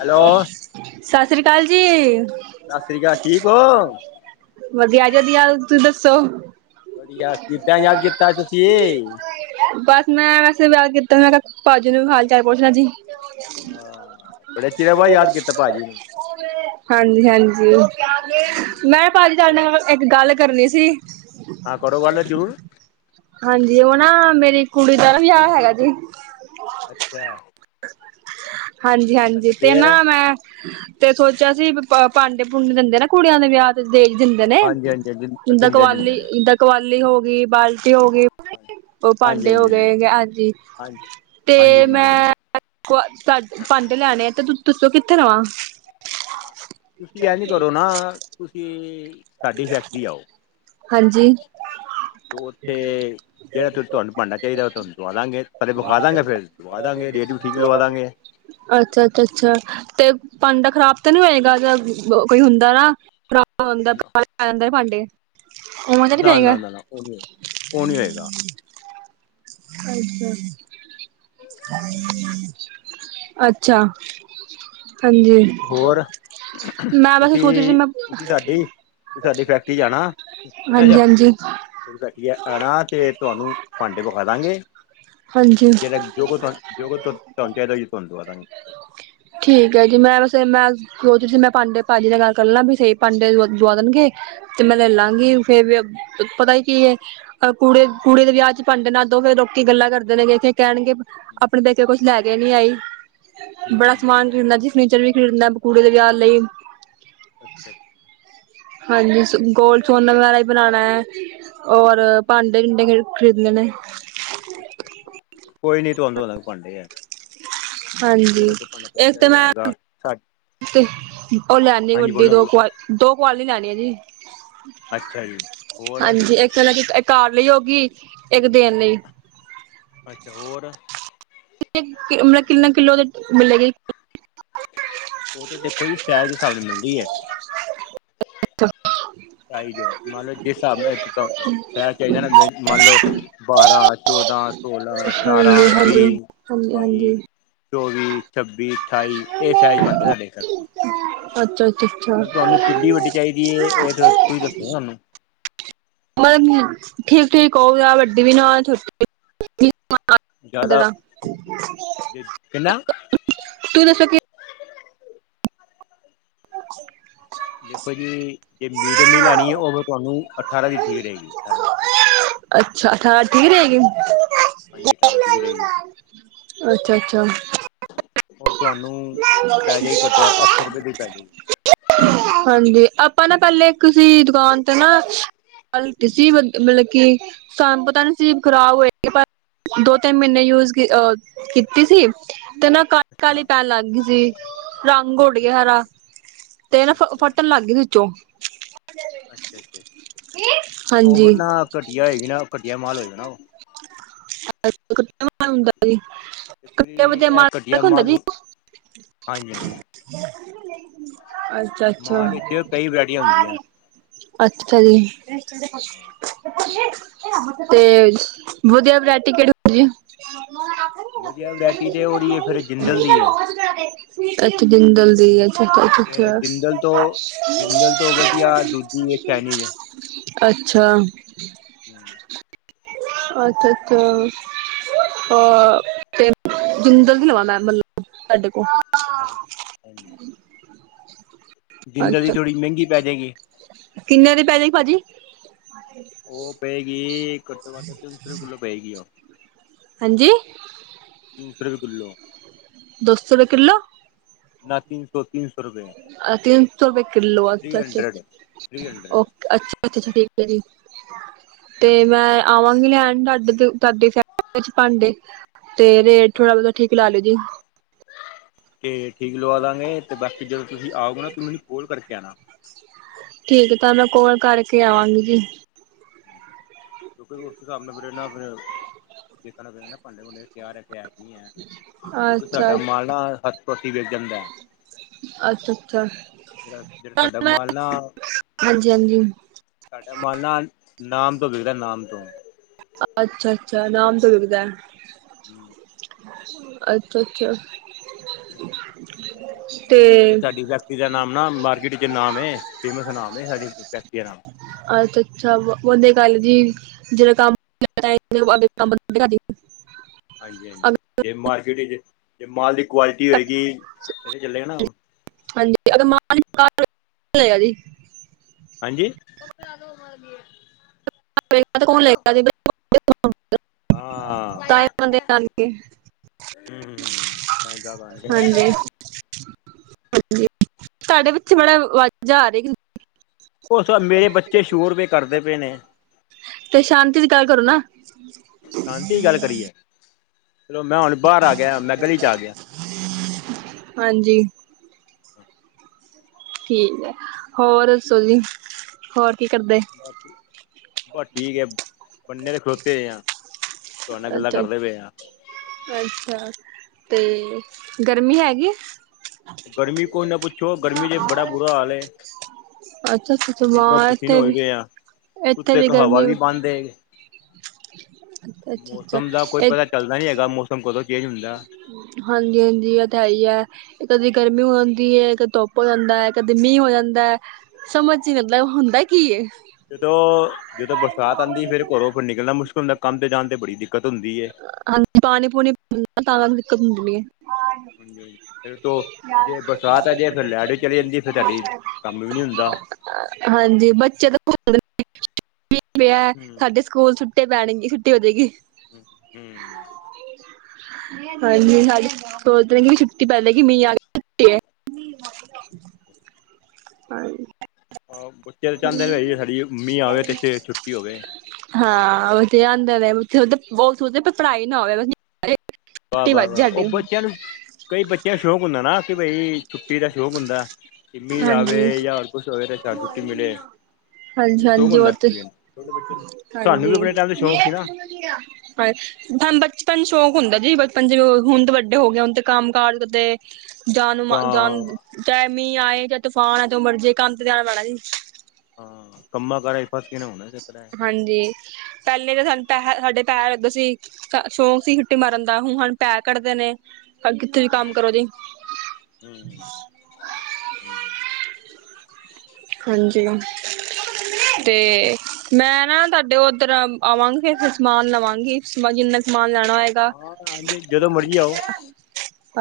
Hello ਸਤਿ ਸ੍ਰੀ ਅਕਾਲ ਜੀ। ਸਤਿ ਸ੍ਰੀ ਅਕਾਲ ਠੀਕ ਹੋ ਵਧੀਆ, ਜੀ ਵਧੀਆ, ਤੁਸੀਂ ਦੱਸੋ? ਵਧੀਆ ਕਿੱਦਾਂ ਯਾਦ ਕੀਤਾ ਤੁਸੀਂ ਬਸ। [inaudible] ਮੈਂ ਵੈਸੇ ਵਿਆਹ ਕੀਤਾ ਮੈਂ ਕਿਹਾ, ਭਾਜੀ ਨੂੰ ਵੀ ਹਾਲ ਚਾਲ ਪੁੱਛਣਾ ਜੀ? ਹਾਂ, ਬੜੇ ਚਿਰਾਂ ਬਾਅਦ ਯਾਦ ਕੀਤਾ, ਭਾਜੀ ਨੂੰ ਹਾਂਜੀ ਹਾਂਜੀ ਮੈਂ ਭਾਜੀ ਨਾਲ ਇੱਕ ਗੱਲ ਕਰਨੀ ਸੀ? ਹਾਂ, ਕਰੋ ਗੱਲ ਜਰੂਰ? ਹਾਂਜੀ, ਉਹ ਨਾ ਮੇਰੀ ਕੁੜੀ ਦਾ ਨਾ ਵਿਆਹ, ਹੈਗਾ ਜੇ ਅੱਛਾ। ਹਾਂਜੀ ਹਾਂਜੀ ਅੱਛਾ ਤੇ ਫੇਰ ਨਾ ਮੈਂ ਤੇ ਸੋਚਿਆ ਸੀ ਭਾਂਡੇ ਭੂੰਡੇ ਦਿੰਦੇ ਨਾ ਕੁੜੀਆਂ ਦੇ ਵਿਆਹ ਦਹੇਜ ਦਿੰਦੇ ਨੇ, ਹਾਂਜੀ ਹਾਂਜੀ ਹਾਂਜੀ ਜਿਦਾਂ ਦਿੰਦੇ ਦਿੰਦੇ ਨੇ ਕਵਾਲੀ ਹੋ ਗਈ, ਬਾਲਟੀ ਹੋ ਗਈ ਹਾਂਜੀ ਉਹ ਹਾਂਜੀ ਭਾਂਡੇ ਹੋ ਹਾਂਜੀ ਗਏ ਹੈਗੇ ਹਾਂਜੀ। ਹਾਂਜੀ [inaudible] ਹਾਂਜੀ ਤੇ ਦਿੰਦੇ ਨੇ ਮੈਂ [inaudible] ਭਾਂਡੇ ਲੈਣੇ ਆ ਤੇ, ਤੁਸੀਂ ਦੱਸੋ ਕਿਥੋਂ ਲਵਾਂ ਤੁਸੀਂ ਇਹ ਨੀ ਕਰੋ ਨਾ ਤੁਸੀਂ ਸਾਡੀ ਫੈਕਟਰੀ ਆਓ। [inaudible] ਹਾਂਜੀ ਤੇ ਉੱਥੇ ਜਿਹੜਾ ਤੁਹਾਨੂੰ ਭਾਂਡਾ ਚਾਹੀਦਾ ਤੁਹਾਨੂੰ ਉਥੋਂ ਦਵਾ ਦਾਂਗੇ। [inaudible] ਪਹਿਲੇ ਵਖਾ ਦਾਂ ਗੇ, ਫਿਰ ਲਖਵਾ ਦਾਂ ਗੇ, ਰੇਟ ਵੀ ਠੀਕ, ਲਵਾ ਦਾਂਗੇ। ਅੱਛਾ--ਅੱਛਾ ਅੱਛਾ, ਤੇ ਭਾਡਾ ਖ਼ਰਾ ਦਾ ਜਾਂਦਾ ਭਾਂਡੇ [unintelligible] [inaudible] ਓਵੇਂ, ਤੇ ਨੀ ਨਾ ਪਏਗਾ? ਨਾ ਨਾ ਨਾ ਉਹ ਨੀ ਉਹ ਨੀ ਹੋਏਗਾ [unintelligible] ਅੱਛਾ, ਹਾਂਜੀ ਹੋਰ ਮੈਂ, ਵੈਸੇ ਸੋਚ ਰਹੀ ਸੀ, ਤੁਸੀਂ ਮੈਂ ਤੁਸੀਂ ਸਾਡੀ ਤੁਸੀਂ ਸਾਡੀ ਫੈਕਟਰੀ ਹਾਂਜੀ ਹਾਂਜੀ ਇਕੱਠੇ, ਆਣਾ ਤੇ ਤੁਹਾਨੂੰ, ਭਾਂਡੇ ਵਿਖਾ ਦਾਂਗੇ ਹਾਂਜੀ ਜਿਹੜਾ ਜੋ ਕੁ ਜੋ ਤੁਹਾਨੂੰ ਚਾਹੀਦਾ ਤੁਹਾਨਦ ਆ ਦਾਂਗੇ। [inaudible] ਠੀਕ ਹੈ ਜੀ, ਮੈਂ ਵੈਸੇ ਮੈਂ ਉਹਦੇ ਮੈਂ ਭਾਂਡੇ, ਭਾਜੀ ਨਾਲ ਗੱਲ ਕਰ ਲਾਂ ਸਹੀ ਭਾਂਡੇ ਦਵਾ ਦੇਣ । ਤੇ ਮੈਂ ਲੈ ਲਾਂ ਗੀ, ਫੇਿਰ ਵੀ ਪਤਾ ਹੀ ਕੀ ਏ - ਅਹ ਕੁੜੀ ਕੁੜੀ ਦੇ ਵਿਆਹ ਚ ਭਾਂਡੇ ਨਾ, ਦਿਓ ਫੇਰ ਲੋਕੀ, ਗੱਲਾਂ ਕਰਦੇ ਲੋਕੀ ਕਹਿਣਗੇ, ਆਪਣੇ ਪੇਕੇ ਕੁਛ ਲੈ ਕੇ ਨੀ ਆਈ, ਬੜਾ ਹਮ ਸਮਾਨ ਖਰੀਦਣਾ ਸੀ ਫਰਨੀਚਰ ਵੀ ਖਰੀਦਣਾ, ਕੁੜੀ ਦੇ ਵਿਆਹ ਲਈ। ਹਾਂਜੀ, ਗੋਲਡ ਸੋਨਾ, ਵਗੈਰਾ ਵੀ ਬਣਾਣਾ, ਔਰ, ਭਾਂਡੇ ਟਿੰਡੇ ਵੀ ਖਰੀਦਣੇ ਨੇ ਕੋਈ ਨਹੀਂ, ਤੁਹਾਨੂੰ ਦਵਾ ਦਾਂਗੇ ਭਾਂਡੇ ਆ। ਹਾਂਜੀ, ਇੱਕ ਤੇ ਮੈਂ ਹੈਗਾ ਉਹ ਲੈਂਦੀ ਹਾਂਜੀ ਵੱਡੀ, ਬੋਲੋ ਦੋ ਬੋਲੋ ਕੁ ਦੋ, ਕੁਆਲੀ ਲੈਣੀ ਆ ਅੱਛਾ ਜੀ ਹੋਰ ਜੀ--ਹਾਂਜੀ, ਇੱਕ ਕਾਰ ਲਈ ਹੋਗੀ, ਇੱਕ ਦੇਨ ਲਈ। ਅੱਛਾ ਹੋਰ ਮਤਲਬ, ਕਿੰਨੇ ਕਿੱਲੋ ਦੀ, ਮਿਲੇਗੀ? ਉਹ ਤੇ ਦੇਖੋ ਜੀ, ਸਾਇਜ ਦੇ ਹਿਸਾਬ ਨਾਲ, ਮਿਲਦੀ ਐ [inaudible] [inaudible] ਅੱਛਾ, ਸਾਈਜ਼, ਮੰਨ ਲਓ ਜਿਸ ਹਿਸਾਬ ਨਲ ਸਾਇਜ ਚਾਹੀਦਾ ਨਾ, ਮੰਨ ਲਓ ਬਾਰਾਂ, ਚੌਦਾਂ, ਸੋਲਾਂ, ਅਠਾਰਾਂ, ਹਾਂਜੀ ਹਾਂਜੀ ਵੀਹ ਹਾਂਜੀ ਬਾਈ ਹਾਂਜੀ ਚੌਵੀ, ਛੱਬੀ, ਅਠਾਈ ਇਹ ਸਾਇਜ ਬਣਦਾ, ਸਾਡੇ ਘਰ ਅੱਛਾ, ਅੱਛਾ, ਅੱਛਾ। ਕਿੱਡੀ ਵੱਡੀ ਚਾਹੀਦੀ ਹੈ ਇਹ ਤੁਸੀਂ ਦੱਸੋ ਸਾਨੂੰ ਮਤਲਬ ਠੀਕ ਠੀਕ ਹੋਵੇ, ਵੱਡੀ ਵੀ ਨਾ, ਛੋਟੀ ਵੀ [inaudible] [inaudible] ਤੁਸੀਂ ਜ਼ਿਆਦਾ ਕਿੰਨਾ ਦੱਸੋ ਕੀ [inaudible] ਦੇਖੋ ਜੀ ਜੇ ਮੀਡੀਅਮ ਈ ਲੈਣੀ ਹੈ ਉਹ ਫਿਰ ਤੁਹਾਨੂੰ ਅਠਾਰਾਂ ਦੀ ਠੀਕ ਰਹੇਗੀ ਅਠਾਰਾਂ। ਹਾਂਜੀ ਅੱਛਾ ਅਠਾਰਾ ਠੀਕ ਰਹੇਗੀ। ਭੈਣ ਜੀ ਅਠਾਰਾਂ ਦੀ ਠੀਕ ਰਹੇਗੀ। [unintelligible] ਅੱਛਾ-ਅੱਛਾ, ਉਹ ਤੁਹਾਨੂੰ ਪੈ ਜੇਗੀ [unintelligible] ਅੱਠ ਸੌ ਰੁਪਏ ਦੀ ਪੈ ਜੇਗੀ। ਹਾਂਜੀ, ਆਪਾਂ ਨਾ ਪਹਿਲੇ ਕਿਸੀ ਦੁਕਾਨ ਤੇ ਨਾ ਸੀ ਮਤਲਬ ਕਿ ਸਾਨੂੰ ਪਤਾ ਨੀ ਸੀ ਖ਼ਰਾਬ ਹੋਏਗੀ ਪਰ ਦੋ ਤਿੰਨ ਮਹੀਨੇ ਯੂਜ ਆ ਕੀਤੀ ਸੀ ਤੇ ਨਾ ਕਾਲੀ ਕਾਲੀ ਅੱਛਾ ਪੈਨ ਲੱਗ ਗਈ ਸੀ। ਰੰਗ ਉਡ ਗਿਆ ਅੱਛਾ ਹਰਾ ਅੱਛਾ ਤੇ ਨਾ ਫ ਅੱਛਾ ਫਟਣ ਲੱਗ ਗਈ ਵਿੱਚੋ। ਅੱਛਾ ਅੱਛਾ ਹਾਂਜੀ, ਉਹ ਨਾ ਘਟੀਆ ਹੋਏਗੀ ਨਾ ਘਟੀਆ ਮਾਲ ਹੋਏਗਾ ਨਾ ਉਹ [unintelligible] ਦੇਖੋ ਜੀ ਇਹ ਘਟੀਆ ਹੁੰਦਾ ਜੀ ਮਾਲ ਹੀ ਹਾਂਜੀ ਹਾਂਜੀ ਅੱਛਾ, ਅੱਛਾ ਮਾਲ ਅੱਛਾ, ਵਿੱਚ ਕਈ ਵਰਾਇਟੀਆਂ ਹੁੰਦੀਆਂ ਅੱਛਾ ਜੀ। ਤੇ ਵਧੀਆ ਵਰਾਇਟੀ ਕਿਹੜੀ ਹੁੰਦੀ। [unintelligible] ਵਧੀਆ ਵਰੈਟੀ ਤੇ ਉਹਦੀ ਹੈ ਫੇਰ ਜਿੰਦਲ ਦੀ ਐ। ਅੱਛਾ ਜਿੰਦਲ ਦੀ ਐ। ਅੱਛਾ ਫਿਰ ਅੱਛਾ, ਜਿੰਦਲ ਤੋਂ ਜਿੰਦਲ ਤੋਂ ਵਧੀਆ ਦੂਜੀ ਹੈ ਚਾਈਨੀਜ਼ ਅੱਛਾ, [unintelligible] ਅੱਛਾ ਅੱਛਾ, ਅਹ ਤੇ ਜਿੰਦਲ ਦੀ ਲਵਾ ਮੈਂ ਮਲ ਸਾਡੇ ਕੋਲ, ਹਾਂਜੀ ਜਿੰਦਲ ਦੀ ਅੱਛਾ ਥੋੜ੍ਹੀ ਮਹਿੰਗੀ ਪੈ ਜਾਏਗੀ ਕਿੰਨੇ ਦੀ ਪੈਜੇਗੀ ਭਾਜੀ? ਉਹ ਪਏਗੀ ਘੱਟੋ ਘੱਟ ਤਿੰਨ ਸੌ ਰੁਪਏ ਕਿੱਲੋ ਪਏਗੀ ਓ ਹਾਂਜੀ, ਤਿੰਨ ਸੌ ਰੁਪਏ ਕਿਲੋਂ [unintelligible] ਦੋ ਸੋ ਰੁਪਏ ਕਿੱਲੋ। ਨਾ ਤਿੰਨ ਸੌ ਤਿੰਨ ਸੌ ਰੁਪਏ ਤੀਨ ਸੌ ਰੁਪਏ ਕਿਲੋ। ਅੱਛਾ ਥ੍ਰੀ ਅੱਛਾ ਹੰਡਰਡ ਥ੍ਰੀ ਅੱਛਾ ਹੰਡਰਡ ਅੱਛਾ, ਅੱਛਾ ਅੱਛਾ, ਠੀਕ ਐ ਜੀ ਤੇ ਮੈਂ ਆਵਾਂਗੀ ਲੈਣ [unintelligible] ਤੁਹਾਡੀ ਫ ਭਾਂਡੇ ਤੇ ਰੇਟ ਥੋੜਾ ਹਾਂ ਬਹੁਤਾ ਠੀਕ ਲਾ ਲਓ ਜੀ। ਤੇ ਠੀਕ ਲਵਾਦਾਗੇ ਤੇ ਬਾਕੀ ਜਦੋਂ ਤੁਸੀਂ ਆਉ ਨਾ ਤੁਸੀ ਮੈਨੂੰ ਕੋਲ ਕਰਕੇ ਆਉਣਾ। ਠੀਕ ਆ ਤਾਂ ਮੈਂ ਕੋਲ ਕਰਕੇ ਆਵਾਂਗੀ ਜੀ। ਕਿਉਂਕਿ ਉਸ ਹਿਸਾਬ ਨਾਲ ਫਿਰ ਫਿਰ ਦੇਖਣਾ ਪੈਣਾ ਨਾ [unintelligible] ਕਿਉਂਕਿ ਅੱਛਾ ਸਾਡਾ ਮਾਲਾ ਹੱਥੋ ਹੱਥੀ ਵਿਕ ਜਾਂਦਾ। ਅੱਛਾ ਅੱਛਾ, ਜਿਹੜਾ ਜਿਹੜਾ ਸਾਡਾ ਹਾਂਜੀ ਮਾਲਾ ਹਾਂਜੀ ਸਾਡਾ ਮਾਲ ਨਾ ਨਾਮ ਤੋਂ ਵਿੱਕਦਾ ਨਾਮ ਤੋਂ। ਅੱਛਾ ਅੱਛਾ ਨਾਮ ਤੋਂ ਵਿਕੱਦਾ ਅੱਛਾ ਅੱਛਾ, ਤੇ ਕਿਉਂਕਿ ਸਾਡੀ ਫੈਕਟਰੀ ਦਾ ਨਾਮ ਨਾ ਮਾਰਕੀਟ ਚ ਨਾਮ ਏ ਫੇਮਸ ਨਾਮ ਏ ਸਾਡੀ ਫੈਕਟਰੀ ਦਾ ਨਾਮ ਅੱਛਾ ਅੱਛਾ, ਉਹਦੇ ਗੱਲ ਜੀ ਜਿਹੜਾ ਕੰਮ [unintelligible] ਹਾਂਜੀ ਹਾਂਜੀ, ਜੇ ਮਾਰਕਿਟ ਵਿੱਚ ਜੇ ਮਾਲ ਦੀ ਕੁਆਲਿਟੀ ਹੋਏਗੀ ਚਲੇਗਾ ਨਾ। ਹਾਂਜੀ [unintelligible] ਹਾਂਜੀ, ਕੌਣ ਲੇਗਾ ਹਾਂ [unintelligible] ਤਦੇ ਨਾਲ [unintelligible] ਹਮ ਧਾਗਾ ਬਨ ਲਿਆ ਹਾਂਜੀ ਤੁਹਾਡੇ ਪਿੱਛੇ ਬੜੀਆਂ ਆਵਾਜ਼ਾਂ ਆ ਰਹੀਆਂ ਉਹ ਮੇਰੇ ਬੱਚੇ ਸ਼ੋਰੁਪਏ ਕਰਦੇ ਨੇ ਤੇ ਸ਼ਾਂਤੀ ਦੀ ਗੱਲ ਕਰੋ ਨਾ ਸ਼ਾਂਤੀ ਗੱਲ ਕਰੀਏ ਚਲੋ ਮੈਂ ਹੁਣ ਬਾਹਰ ਆ ਗਿਆ ਮੈਂ ਗਲੀ ਚ ਆ ਗਿਆ ਹਾਂਜੀ ਠੀਕ ਹੈ ਹੋਰ ਦੱਸੋ ਜੀ ਹੋਰ ਕੀ ਕਰਦੇ ਬਸ ਠੀਕ ਹੈ ਬੰਨੇ ਦੇ ਖਲੋਤੇ ਆ ਤੁਹਾਡੇ ਨਾਲ ਗੱਲਾਂ ਅੱਛਾ ਕਰਦੇ ਪਏ ਆ ਅੱਛਾ ਅਤੇ ਗਰਮੀ ਹੈਗੀ ਗਰਮੀ ਕੋਈ ਨਾ ਪੁੱਛੋ। ਗਰਮੀ ਜੇ ਬੜਾ ਬੁਰਾ ਹਾਲ ਐ। ਅੱਛਾ ਅੱਛਾ ਪਸੀਨੋ ਵਾਂ ਪਸੀਨੋ ਇੱਥੇ ਹੋਏ ਵੀ ਪੈ ਆ। ਇੱਥੇ ਉੱਤੇ ਇੱਕ ਹਵਾ ਗਰਮੀ ਵੀ ਬੰਦ ਏ । ਅੱਛਾ ਅੱਛਾ ਮੌਸਮ ਦਾ ਕੋਈ ਪਤਾ ਇਹ ਚੱਲਦਾ ਨੀ ਹੈਗਾ। ਮੌਸਮ ਕਦੋਂ ਚੇਂਜ ਹੁੰਦਾ ਐ। ਹਾਂਜੀ ਹਾਂਜੀ। ਇਹ ਤਾਂ ਹੈ ਹੀ ਹੈ। ਕਦੇ ਗਰਮੀ ਹੋਂਦੀ ਐ। ਕਦੇ ਧੁੱਪ ਹੋ ਜਾਂਦਾ ਹੈ। ਕਦੇ ਮੀਂਹ ਹੋ ਜਾਂਦਾ ਐ। ਸਮਝ ਚ ਨੀ ਆਦਾ ਹੁੰਦਾ ਕੀ ਏ। ਜਦੋਂ ਜਦੋਂ ਬਰਸਾਤ ਆਉਂਦੀ ਐ। ਫੇਰ ਘਰੋਂ ਫਿਰ ਨਿਕਲਣਾ ਮੁਸ਼ਕਿਲ ਹੁੰਦਾ ਐ। ਕੰਮ ਤੇ ਜਾਣ ਤੇ ਬੜੀ ਦਿੱਕਤ ਹੁੰਦੀ ਐ। ਹਾਂਜੀ ਪਾਣੀ ਪੂਣੀ ਪ ਤਾਂ ਦਿੱਕਤ ਹੁੰਦੀ ਐ। ਫਿਰ ਤੋਂ ਜੇ ਬਰਸਾਤ ਆ ਜੇ ਫਿਰ ਲੈਟ ਵੀ ਚਲੀ ਜਾਂਦੀ ਫਿਰ ਤੁਹਾਡੀ ਕੰਮ ਵੀ ਨੀ ਹੁੰਦਾ [unintelligible] ਹਾਂਜੀ। ਬੱਚੇ ਤਾਂ ਪੰ ਵਿ ਹੂੰ ਸਾਡੇ ਸਕੂਲ ਛੁੱਟੇ ਪੈਣਗੇ, ਛੁੱਟੀ ਹੋ ਜਾਏਗੀ। ਹੂੰ ਹੂੰ। ਹਾਂਜੀ। ਹੜ ਉਦੋ ਹੀ ਛੁੱਟੀ ਪੈ ਜੇਗੀ, ਮੀਂਹ ਆ ਗਿਆ। [unintelligible] ਬੱਚੇ ਤਾਂ ਚਾਹੁੰਦੇ ਨੇ ਜ ਸਾਡੀ ਮੰਮੀ ਆ ਹੋਵੇ ਤੇ ਛੁੱਟੀ ਹੋਵੇ ਹਾਂ ਉਹਥੇ ਆ ਨੇ ਉਹ ਸੋਚਦੇ ਪੜ੍ਹਾਈ ਨਾ ਹੋਵੇ ਵਾਹ ਛੁੱਟੀ ਵਾਹ ਵੱਜ ਵਾਹ ਜਾਏ ਉਹ ਸਾਡੀ ਬੱਚਿਆਂ ਨੂੰ ਕਈ ਬੱਚਿਆਂ ਦਾ ਸ਼ੌਕ ਹੁੰਦਾ ਨਾ ਕਿ ਬਈ ਛੁੱਟੀ ਦਾ ਸ਼ੌਕ ਹੁੰਦਾ। ਮੀਹ ਅਵੇ ਹਾਂਜੀ ਯਕੁਚ ਹੋਏ ਤਾਂ ਛੁੱਟੀ ਮਿਲੇ ਹਾਂਜੀ ਮੈਨੂੰ ਸ਼ੌਕ ਹਾਂਜੀ। ਉਹ ਹੁੰਦਾ ਤੇ, ਐਕਚੁਲੀ ਛੋਟੇ ਬੱਚਿਆਂ ਨੂੰ ਸਾਨੂੰ ਹਾਂਜੀ ਵੀ ਆਪਣੇ ਟਾਈਮ ਤੇ ਸ਼ੌਕ ਸੀ ਨਾ ਹ ਸਾਨੂੰ ਬਚਪਨ ਚ ਸ਼ੌਂਕ ਹੁੰਦਾ ਜੀ। ਬਚਪਨ ਚ ਹੁਣ ਤੇ ਵੱਡੇ ਹੋ ਗਏ। ਹੁਣ ਤੇ ਕੰਮ ਕਾਜ ਉੱਤੇ ਜਾਨ ਮ ਕਾਂ ਜਾਨ, ਚਾਹੇ ਮੀਂਹ ਆਏ, ਚਾਹੇ ਤੂਫਾਨ ਆਏ। ਜੋ ਮਰਜੀ ਕੰਮ ਤੇ ਜਾਣਾ ਪੈਣਾ ਜੀ। ਹਾਂ। ਕੰਮਾ ਕਾਰਾ ਚ ਫਸ ਕਿ ਨਾ ਹੋਂਦਾ। ਨੀ ਤੇ ਹਾਂਜੀ। ਪਹਿਲੇ ਤਾਂ ਸਾਨੂੰ ਪੈਹ ਸਾਡੇ ਪੈਹ ਲਗਦੇ ਸੀ। ਤਾਂ ਸ਼ੌਂਕ ਸੀ। ਛੁੱਟੀ ਮਾਰਨ ਦਾ। ਹੁਣ ਸਾਡੇ ਪੈਸੇ ਕੱਟਦੇ ਨੇ। ਅ ਕਿਥੇ ਵੀ ਕੰਮ ਕਰੋ ਗੇ ਹਾਂਜੀ ਅ। ਤੇ, ਮੈਂ ਨਾ ਤੁਹਾਡੇ ਉੱਧਰ ਅਮ ਆਵਾਂਗੀ। ਫੇਰ ਸਮਾਨ ਲਵਾਂਗੀ ਬਸ ਜਿੰਨਾ ਸਮਾਨ ਲੈਣਾ ਹੋਏਗਾ। ਹਾਂ ਹਾਂਜੀ ਜਦੋਂ ਮਰਜ਼ੀ ਆਓ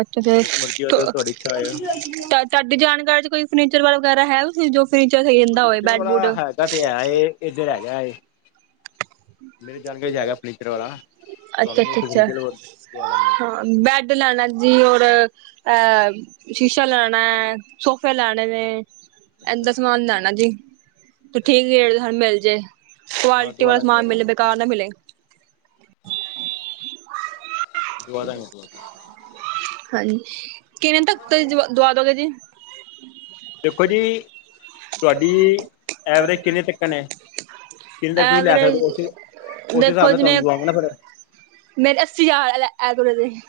ਅੱਛਾ ਜੀ, ਜਦੋਂ ਮਰਜ਼ੀ ਆਓ ਜਦੋਂ ਤੁਹਾਡੀ ਇੱਛਾ ਹੋਏ ਤਦ ਤੁਹਾਡੀ, ਜਾਣਕਾਰੀ ਚ ਕੋਈ ਫਰਨੀਰ ਵਾਲਾ ਵਗੈਰਾ ਹੈ, ਜੋ ਫਰਨੀਚਰ ਸਹੀ ਦਿੰਦਾ ਹੋਵੇ ਫਰਨੀਚਰ ਬੈਡ-ਬੁੱਡ ਵਾਲਾ ਹੈਗਾ ਤੇ ਹੈ ਇੱਧਰ ਹੈਗਾ ਏ। ਮੇਰੀ ਜਾਣਕਾਰੀ ਚ ਹੈਗਾ ਫਰਨੀਚਰ ਵਾਲਾ। ਅੱਛਾ ਤੁਹਾਨੂੰ ਅੱਛਾ ਮੁਫ਼ਤ ਅੱਛਾ ਦਵਾਦਾ ਗੇ। ਹਾਂ ਬੈਡ ਲੈਣਾ ਜੀ। ਔਰ ਅਹ ਸ਼ੀਸ਼ਾ ਲਾਣਾ ਐ। ਸੋਫੇ ਲਾਣੇ ਨੇ ਅੱਛਾ ਏਜ ਅੱਛਾ ਸਮਾਨ ਲੈਣਾ ਜੀ। ਤੇ ਠੀਕ ਰੇਟ ਸਾਨੂੰ ਮਿਲ ਜੇ, ਹਾਂ ਕੁਆਲਿਟੀ ਦਵਾ ਦਾਂਗੇ ਸਮਾਨ ਦਵਾ ਮਿਲੇ, ਬੇਕਾਰ ਨਾ ਮਿਲੇ। ਦਵਾ ਦਾਂਗਾ ਹਾਂਜੀ। ਕਿਵੇਂ ਤੱਕ ਦਵਾ ਦੋਗੇ ਜੀ। ਦੇਖੋ ਜੀ। ਤੁਹਾਡੀ ਐਵਰੇਜ ਕਿੰਨੇ ਤੱਕਨ ਐ। ਐਵਰਜ ਅ, ਉਸ ਹਿਸਾਬ ਦੇਖੋ ਨਾਲ ਤੁਹਾਨੂੰ ਜਿਵੇਂ ਦਵਾਂਗਾ ਨਾ ਫਿਰ ਮੇਰੇ ਅੱਸੀ ਹਜ਼ਾਰ ਐਵ-ਐਵਰਜ ਏ। [unintelligible]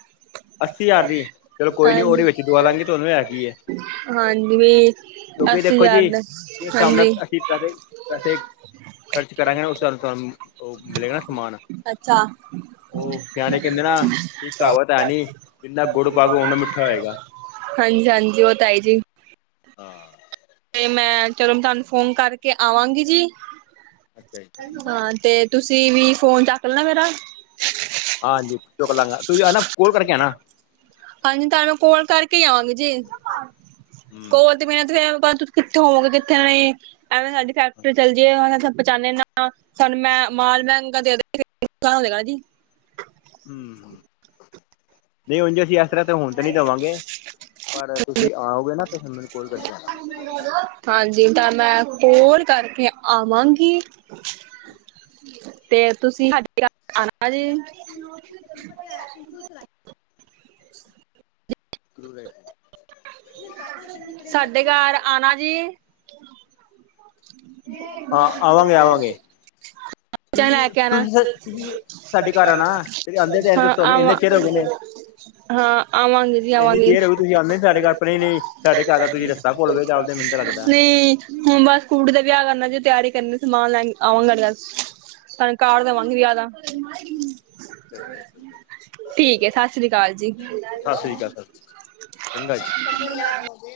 ਅੱਸੀ ਹਜ਼ਾਰ ਦੀ ਚਲੋ ਕੋਈ ਨੀ ਉਹਦੇ ਵਿੱਚ ਦਵਾ ਦਾਂਗੇ ਤੁਹਾਨੂੰ ਹੈ ਹਾਂਜੀ-ਹਾਂਜੀ । ਕਿਂਉਕੀ ਦੇਖੋ ਜੀ ਜਿਸ ਹਿਸਾਬ ਨਾਲ ਅਸੀਂ ਪੈਸੇ ਪੈਸੇ ਖਰਚ ਕਰਾਂਗੇ ਨਾ। ਉਸ ਹਿਸਾਬ ਤੁਹਾਨੂੰ ਉਹ ਮਿਲੇਗਾ ਨਾ ਸਮਾਨ। ਅੱਛਾ, ਉਹ ਸਿਆਣੇ ਕਹਿੰਦੇ ਨਾ ਕੀ ਕਹਾਵਤ ਹੈ ਨੀ, ਜਿੰਨਾ ਗੁੜ ਪਾਓਗੇ ਓਨਾ ਮਿੱਠਾ ਹੋਏਗਾ। ਹਾਂਜੀ-ਹਾਂਜੀ, ਉਹ ਤਾਂ ਹੈਈ ਜੀ। ਹਾਂ। ਤੇ ਮੈਂ ਚਲੋ ਤੁਹਾਨੂੰ ਫੋਨ ਕਰਕੇ ਆਵਾਂਗੀ ਜੀ। ਅੱਛਾ ਜੀ ਹਾਂ ਤੇ ਤੁਸੀਂ ਵੀ ਫੋਨ ਚੱਕ ਲੈਣਾ ਮੇਰਾ ਹਾਂਜੀ, ਚੁੱਕ ਲਾਂਗਾ। ਤੁਸੀਂ ਆ ਨਾ ਕੋਲ ਕਰਕੇ ਆਣਾ। ਹਾਂਜੀ, ਤੁਹਾਨੂੰ ਮੈਂ ਕੋਲ ਕਰਕੇ ਹੀ ਆਵਾਂਗੀ ਜੀ। ਹੂੰ ਕੋਲ ਤੇ ਬਿਨਾਂ ਤਾਂ ਫਿਰ ਤੁਸੀਂ ਕਿੱਥੇ ਹੋਵੋਗੇ ਕਿੱਥੇ ਨੀ ਐਵੇਂ ਤੁਹਾਡੀ ਫੈਕਟਰੀ ਚੱਲ ਜਾਏ ਓ ਸਾਨੂੰ ਪਹਿਚਾਣੇ ਨਾ। ਸਾਨੂੰ, ਮੈਂ ਮਾਲ ਮਹਿੰਗਾ ਦੇ [unintelligible] ਹੂੰ, ਨਹੀਂ ਉਂਜ ਜੇ ਅਸੀਂ ਇਸ ਤਰ੍ਹਾਂ ਤੇ ਹੋਣ ਤੇ ਨਹੀਂ ਦੇਵਾਂਗੇ। ਪਰ ਤੁਸੀਂ ਆਓਗੇ ਨਾ ਤੇ ਫਿਰ ਮੈਨੂੰ ਕੋਲ ਕਰਕੇ ਆਣਾ। ਹਾਂਜੀ, ਤਾਂ ਮੈਂ ਫੋਨ ਕਰਕੇ ਆਵਾਂਗੀ। ਤੇ ਤੁਸੀਂ ਸਾਡੇ ਘਰ ਆਣਾ ਜੇ। [unintelligible] ਸਾਡੇ ਘਰ [unintelligible] ਆਣਾ ਜੀ ਹਾਂ, ਆਵਾਂਗੇ ਆਵਾਂਗੇ। [unintelligible] ਚ ਤੁਸੀਂ ਲੈ ਕੇ ਆਣਾ। ਤੁਸੀਂ ਤੁਸੀਂ ਸਾਡੇ ਘਰ ਆਣਾ ਤੇ ਆਂਦੇ ਤੇ ਹਾਂ ਤੁਹਾਨੂੰ ਇੰਨੇ ਆਵਾਂ ਚਿਰ ਹੋ ਗਏ ਨੇ ਹਾਂ, ਆਵਾਂਗੇ ਜੀ ਇੰਨੀ ਆਵਾਂਗੇ। ਦੇਰ ਹੋ ਗਈ ਤੁਸੀਂ ਆਂਦੇ ਨੀ ਸਾਡੇ ਘਰ ਪਰ ਨਹੀਂ ਨਹੀਂ ਸਾਡੇ ਘਰ ਦਾ ਤੁਸੀਂ ਰਸਤਾ ਭੁੱਲ ਗਏ ਜਾਪਦੇ ਮੈਨੂੰ ਤਾਂ ਲੱਗਦਾ। ਨਹੀਂ। ਹੂੰ, ਹੁਣ ਬਸ ਕੁੜੀ ਦਾ ਵਿਆਹ ਕਰਨਾ ਜੀ। ਤਿਆਰੀ ਕਰਨੀ ਸਮਾਨ ਲੈਣ ਆਵਾਂਗੇ [unintelligible] [unintelligible] ਠੀਕ ਏ ਸਰ ਸਤਿ ਸ੍ਰੀ ਅਕਾਲ ਸਤਿ ਸ਼੍ਰੀ ਅਕਾਲ ਚੰਗਾ ਜੀ।